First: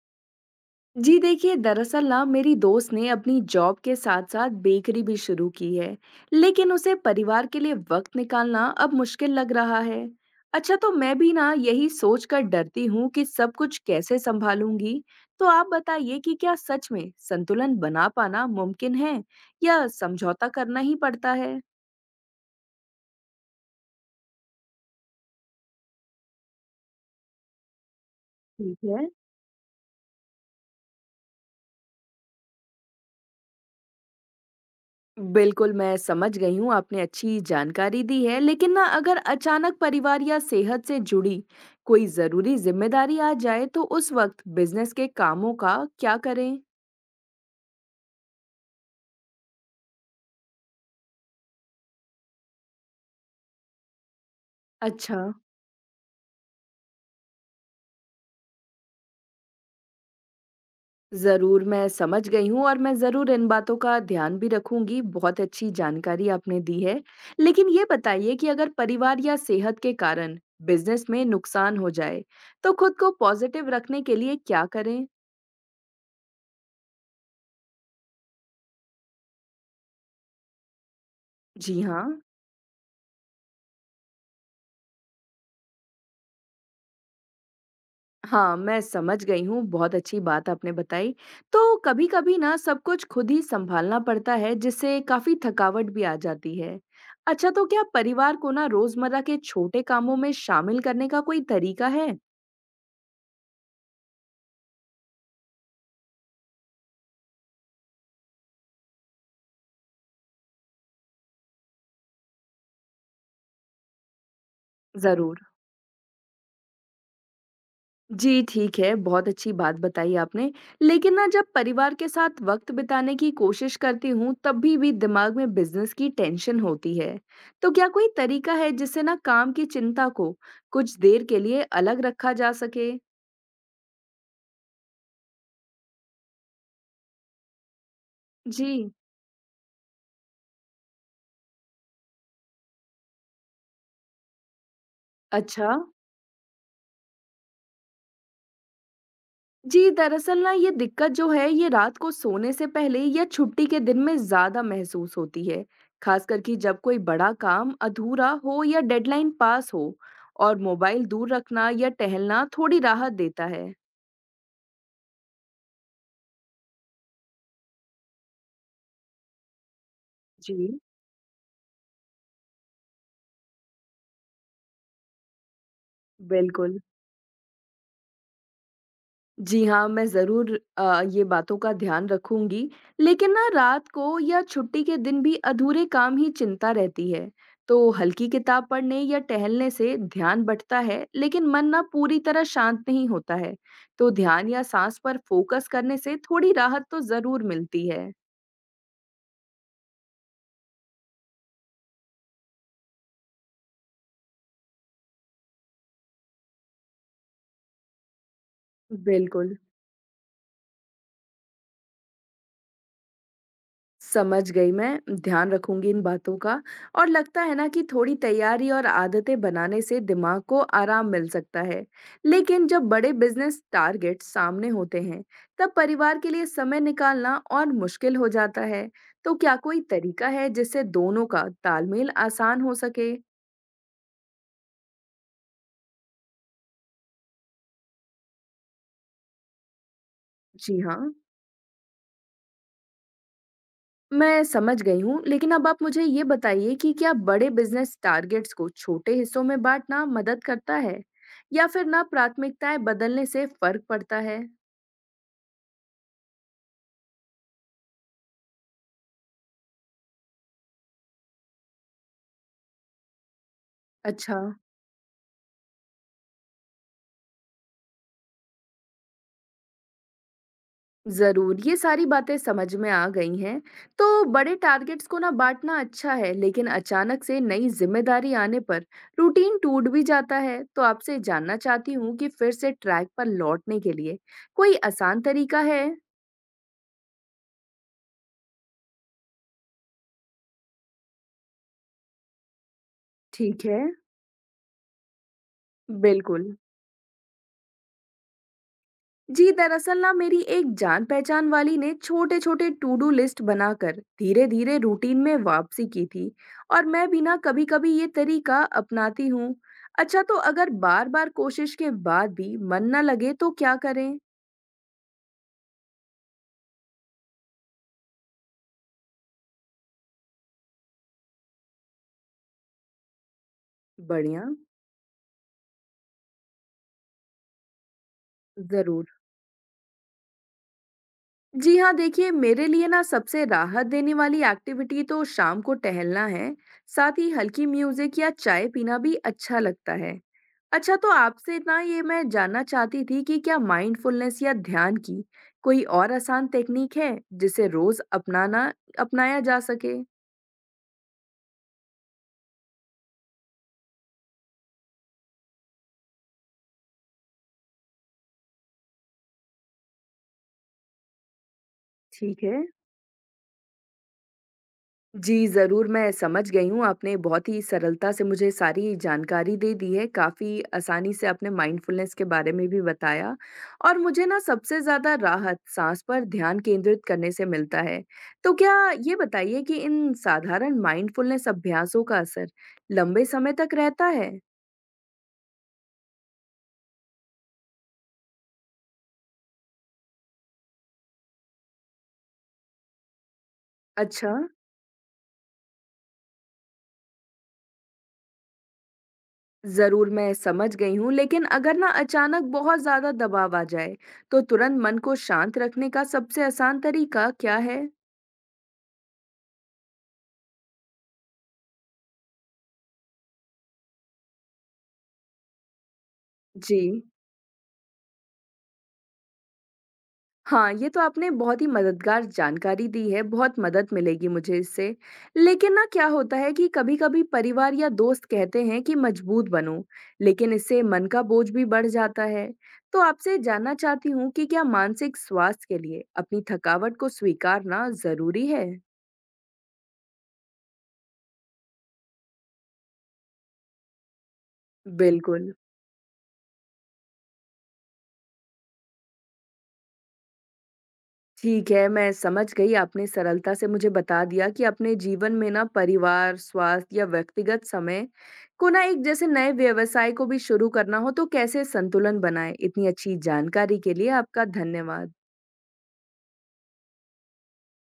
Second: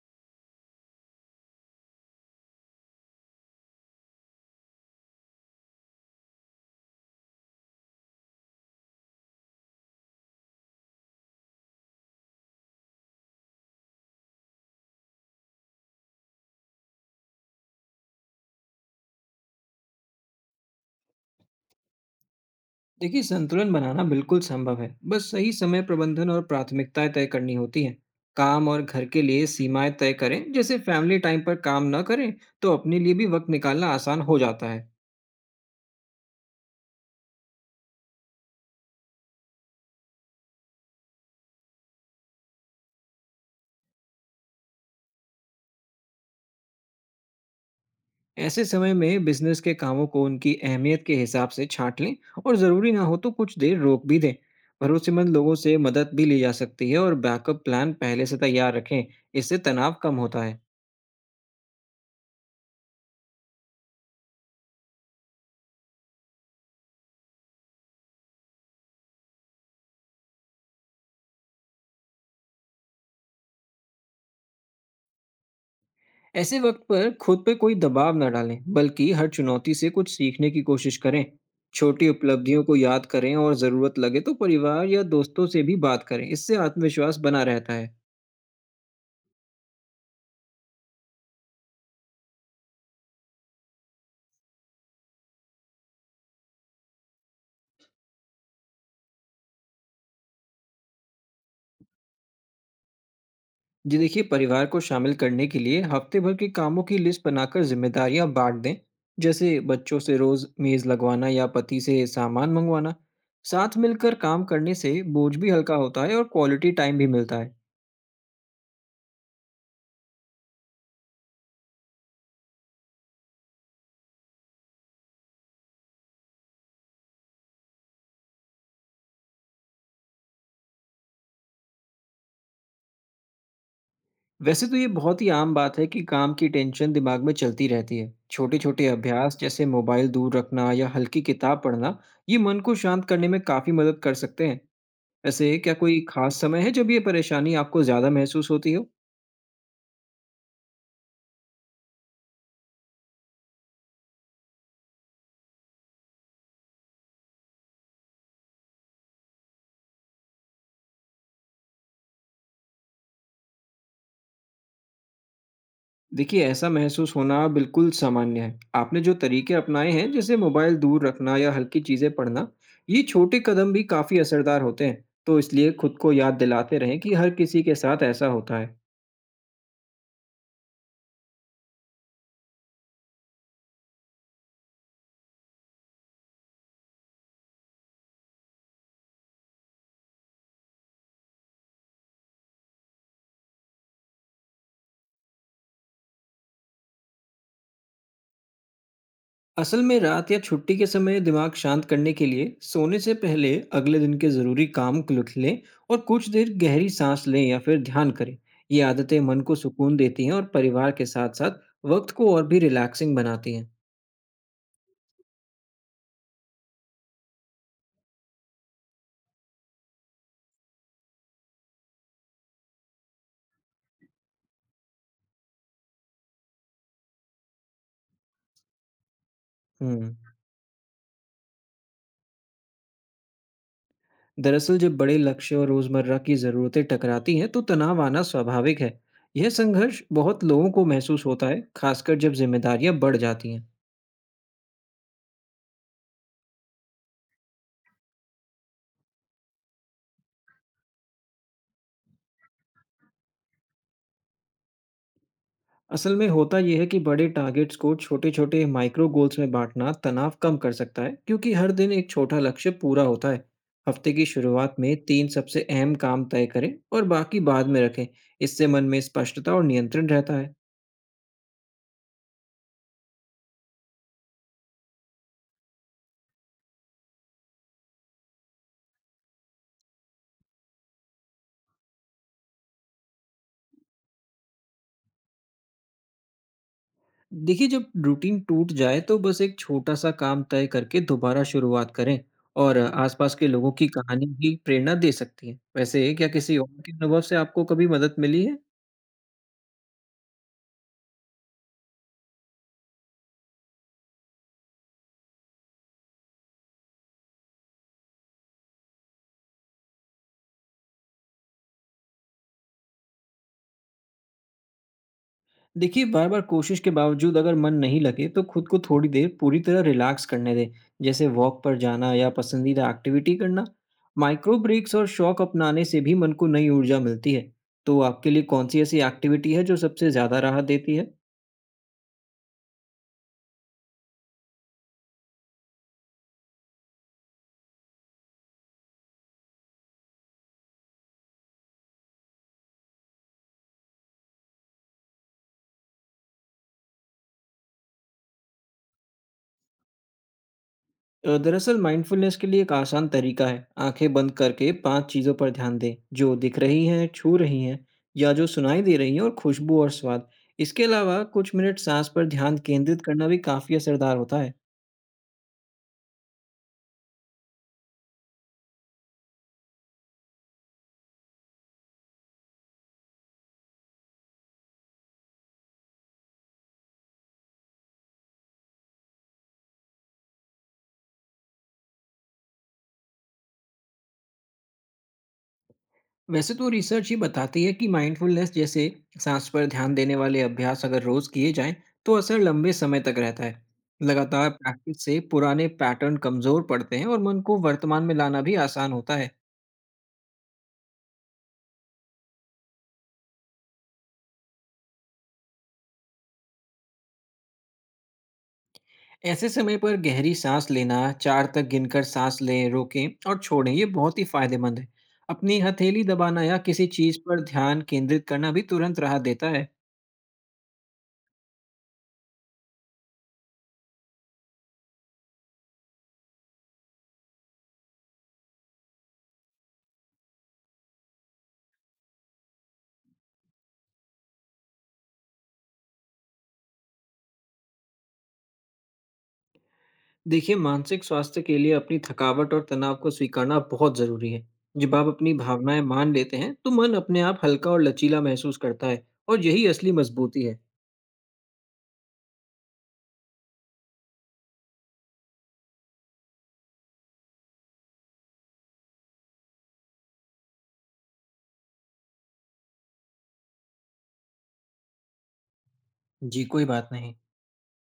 जी देखिए दरअसल ना मेरी दोस्त ने अपनी जॉब के साथ साथ बेकरी भी शुरू की है। लेकिन उसे परिवार के लिए वक्त निकालना अब मुश्किल लग रहा है। अच्छा, तो मैं भी ना यही सोच कर डरती हूँ कि सब कुछ कैसे संभालूंगी। तो आप बताइए कि क्या सच में संतुलन बना पाना मुमकिन है या समझौता करना ही पड़ता है? देखिए, संतुलन बनाना बिल्कुल संभव है। बस सही समय प्रबंधन और प्राथमिकताएं तय करनी होती हैं। काम ठीक और घर है। के लिए सीमाएं तय करें, जैसे फैमिली टाइम पर काम न करें। तो अपने लिए भी वक्त निकालना आसान हो जाता है। बिल्कुल, मैं समझ गई हूँ, आपने अच्छी जानकारी दी है। लेकिन ना अगर अचानक परिवार या सेहत से जुड़ी कोई ज़रूरी ज़िम्मेदारी आ जाए, तो उस वक़्त बिज़नेस के कामों का क्या करें? ऐसे समय में बिजनेस के कामों को उनकी अहमियत के हिसाब से छांट लें और ज़रूरी ना हो तो कुछ देर रोक भी दें। अच्छा। भरोसेमंद लोगों से मदद भी ली जा सकती है और बैकअप प्लान पहले से तैयार रखें। इससे तनाव कम होता है। ज़रूर, मैं समझ गई हूँ और मैं ज़रूर इन बातों का ध्यान भी रखूँगी। बहुत अच्छी जानकारी आपने दी है। लेकिन ये बताइए कि अगर परिवार या सेहत के कारण बिज़नेस में नुकसान हो जाए, तो खुद को पॉज़िटिव रखने के लिए क्या करें? ऐसे वक्त पर खुद पे कोई दबाव ना डालें, बल्कि हर चुनौती से कुछ सीखने की कोशिश करें। जी छोटी हाँ। उपलब्धियों को याद करें और ज़रूरत लगे तो परिवार या दोस्तों से भी बात करें। इससे आत्मविश्वास बना रहता है। हाँ, मैं समझ गई हूँ, बहुत अच्छी बात आपने बताई। तो कभी-कभी ना सब कुछ खुद ही सँभालना पड़ता है जिससे काफ़ी थकावट भी आ जाती है। अच्छा, तो क्या परिवार को ना रोज़मर्रा के छोटे कामों में शामिल करने का कोई तरीका है? जी देखिए, परिवार को शामिल करने के लिए हफ्ते भर के कामों की लिस्ट बनाकर जिम्मेदारियां बांट दें, जैसे बच्चों से रोज़ मेज़ लगवाना या पति से सामान मंगवाना। साथ मिलकर काम करने से बोझ ज़रूर। भी हल्का होता है और क्वालिटी टाइम भी मिलता है। जी, ठीक है, बहुत अच्छी बात बताई आपने। लेकिन ना जब परिवार के साथ वक़्त बिताने की कोशिश करती हूँ, तब भी दिमाग में बिज़नेस की टेंशन होती है। तो क्या कोई तरीका है जिससे ना काम की चिंता को कुछ देर के लिए अलग रखा जा सके? वैसे तो ये बहुत ही आम बात है कि काम की टेंशन दिमाग में चलती रहती है। छोटे-छोटे जी, अभ्यास जैसे मोबाइल दूर रखना या हल्की किताब पढ़ना, ये मन को शांत करने में काफ़ी मदद कर सकते हैं। वैसे अच्छा। क्या कोई खास समय है जब ये परेशानी आपको ज़्यादा महसूस होती हो? जी, दरअसल ना ये दिक्कत जो है ये रात को सोने से पहले या छुट्टी के दिन में ज़्यादा महसूस होती है, ख़ासकर कि जब कोई बड़ा काम अधूरा हो या डेडलाइन पास हो और मोबाइल दूर रखना या टहलना थोड़ी राहत देता है। देखिए, ऐसा महसूस होना बिल्कुल सामान्य है। आपने जो तरीके अपनाए हैं, जैसे मोबाइल जी, दूर रखना या हल्की चीज़ें पढ़ना, ये छोटे कदम भी काफ़ी असरदार होते हैं। तो इसलिए खुद को याद दिलाते बिल्कुल। रहें कि हर किसी के साथ ऐसा होता है। जी हाँ, मैं ज़रूर ये बातों का ध्यान रखूँगी, लेकिन ना रात को या छुट्टी के दिन भी अधूरे काम ही चिंता रहती है। तो हल्की किताब पढ़ने या टहलने से ध्यान बँटता है, लेकिन मन ना पूरी तरह शांत नहीं होता है। तो ध्यान या साँस पर फ़ोकस करने से थोड़ी राहत तो ज़रूर मिलती है। असल में रात या छुट्टी के समय दिमाग शांत करने के लिए सोने से पहले अगले दिन के जरूरी काम को लिख लें और कुछ देर गहरी सांस लें या फिर ध्यान करें। ये आदतें मन बिल्कुल। को सुकून देती हैं और परिवार के साथ साथ वक्त को और भी रिलैक्सिंग बनाती हैं। समझ गई मैं, ध्यान रखूँगी इन बातों का। और लगता है ना कि थोड़ी तैयारी और आदतें बनाने से दिमाग को आराम मिल सकता है। लेकिन जब बड़े बिज़नेस टारगेट सामने होते हैं, तब परिवार के लिए समय निकालना और मुश्किल हो जाता है। तो क्या कोई हम्म तरीका है जिससे दोनों का तालमेल आसान हो सके? दरअसल जब बड़े लक्ष्य और रोजमर्रा की जरूरतें टकराती हैं तो तनाव आना स्वाभाविक है। यह संघर्ष बहुत लोगों जी को हाँ। महसूस होता है, खासकर जब जिम्मेदारियां बढ़ जाती हैं। मैं समझ गई हूँ, लेकिन अब आप मुझे ये बताइए कि क्या बड़े बिज़नेस टारगेट्स को छोटे हिस्सों में बाँटना मदद करता है? या फिर ना प्राथमिकताएँ बदलने से फ़र्क पड़ता है? असल में होता यह है कि बड़े टारगेट्स को छोटे छोटे माइक्रो गोल्स में बांटना तनाव कम कर सकता है, क्योंकि हर दिन एक छोटा लक्ष्य पूरा होता है। हफ्ते की अच्छा। शुरुआत में तीन सबसे अहम काम तय करें और बाकी बाद में रखें। इससे मन में स्पष्टता और नियंत्रण रहता है। ज़रूर, ये सारी बातें समझ में आ गई हैं। तो बड़े टारगेट्स को ना बाँटना अच्छा है, लेकिन अचानक से नई ज़िम्मेदारी आने पर रूटीन टूट भी जाता है। तो आपसे जानना चाहती हूँ कि फिर से ट्रैक पर लौटने के लिए कोई आसान तरीका है? देखिए, जब रूटीन टूट जाए तो बस एक छोटा सा काम तय करके दोबारा शुरुआत करें। और आसपास के ठीक लोगों है। की कहानी भी प्रेरणा दे सकती है। वैसे क्या बिल्कुल। किसी और के अनुभव से आपको कभी मदद मिली है? जी दरअसल ना मेरी एक जान पहचान वाली ने छोटे छोटे टू डू लिस्ट बनाकर धीरे धीरे रूटीन में वापसी की थी और मैं भी ना कभी कभी ये तरीका अपनाती हूँ। अच्छा, तो अगर बार बार कोशिश के बाद भी मन ना लगे तो क्या करें? देखिए, बार-बार कोशिश के बावजूद अगर मन नहीं लगे तो खुद को थोड़ी देर पूरी तरह रिलैक्स करने दें, जैसे वॉक पर जाना या पसंदीदा एक्टिविटी करना। बढ़िया। माइक्रो ब्रेक्स और शौक अपनाने से भी मन को नई ऊर्जा मिलती है। तो आपके लिए कौन-सी ऐसी जरूर। एक्टिविटी है जो सबसे ज़्यादा राहत देती है? जी हाँ, देखिए मेरे लिए ना सबसे राहत देने वाली एक्टिविटी तो शाम को टहलना है। साथ ही हल्की म्यूजिक या चाय पीना भी अच्छा लगता है। अच्छा, तो आपसे ना ये मैं जानना चाहती थी कि क्या माइंडफुलनेस या ध्यान की कोई और आसान टेक्निक है जिसे रोज अपनाना अपनाया जा सके? दरअसल माइंडफुलनेस के लिए एक आसान तरीका है, आंखें बंद करके 5 चीज़ों पर ध्यान दें, जो दिख रही हैं, छू रही हैं या जो सुनाई दे रही हैं, और खुशबू और स्वाद। इसके अलावा कुछ मिनट साँस पर ठीक है। ध्यान केंद्रित करना भी काफ़ी असरदार होता है। जी, ज़रूर, मैं समझ गई हूँ, आपने बहुत ही सरलता से मुझे सारी जानकारी दे दी है, काफ़ी आसानी से आपने माइंडफुलनेस के बारे में भी बताया और मुझे ना सबसे ज़्यादा राहत साँस पर ध्यान केंद्रित करने से मिलता है। तो क्या ये बताइए कि इन साधारण माइंडफुलनेस अभ्यासों का असर लंबे समय तक रहता है? वैसे तो रिसर्च ये बताती है कि माइंडफुलनेस जैसे सांस पर ध्यान देने वाले अभ्यास अगर रोज किए जाएं तो असर लंबे समय तक रहता है। अच्छा। लगातार प्रैक्टिस से पुराने पैटर्न कमजोर पड़ते हैं और मन को वर्तमान में लाना भी आसान होता है। ज़रूर, मैं समझ गई हूँ, लेकिन अगर ना अचानक बहुत ज़्यादा दबाव आ जाए, तो तुरंत मन को शांत रखने का सबसे आसान तरीका क्या है? ऐसे समय पर गहरी सांस लेना, चार तक गिनकर सांस लें, रोकें और छोड़ें, ये बहुत ही फायदेमंद है। अपनी हथेली दबाना या जी। किसी चीज पर ध्यान केंद्रित करना भी तुरंत राहत देता है। हाँ, ये तो आपने बहुत ही मददगार जानकारी दी है, बहुत मदद मिलेगी मुझे इससे। लेकिन ना क्या होता है कि कभी-कभी परिवार या दोस्त कहते हैं कि मजबूत बनो, लेकिन इससे मन का बोझ भी बढ़ जाता है। तो आपसे जानना चाहती हूँ कि क्या मानसिक स्वास्थ्य के लिए अपनी थकावट को स्वीकारना ज़रूरी है? देखिए, मानसिक स्वास्थ्य के लिए अपनी थकावट और तनाव को स्वीकारना बहुत ज़रूरी है। जब आप अपनी बिल्कुल। भावनाएँ मान लेते हैं, तो मन अपने आप हल्का और लचीला महसूस करता है और यही असली मजबूती है। ठीक है, मैं समझ गई आपने सरलता से मुझे बता दिया कि अपने जीवन में ना परिवार, स्वास्थ्य या व्यक्तिगत समय को ना एक जैसे नए व्यवसाय को भी शुरू करना हो तो कैसे संतुलन बनाएँ। इतनी अच्छी जानकारी के लिए आपका धन्यवाद। जी, कोई बात नहीं।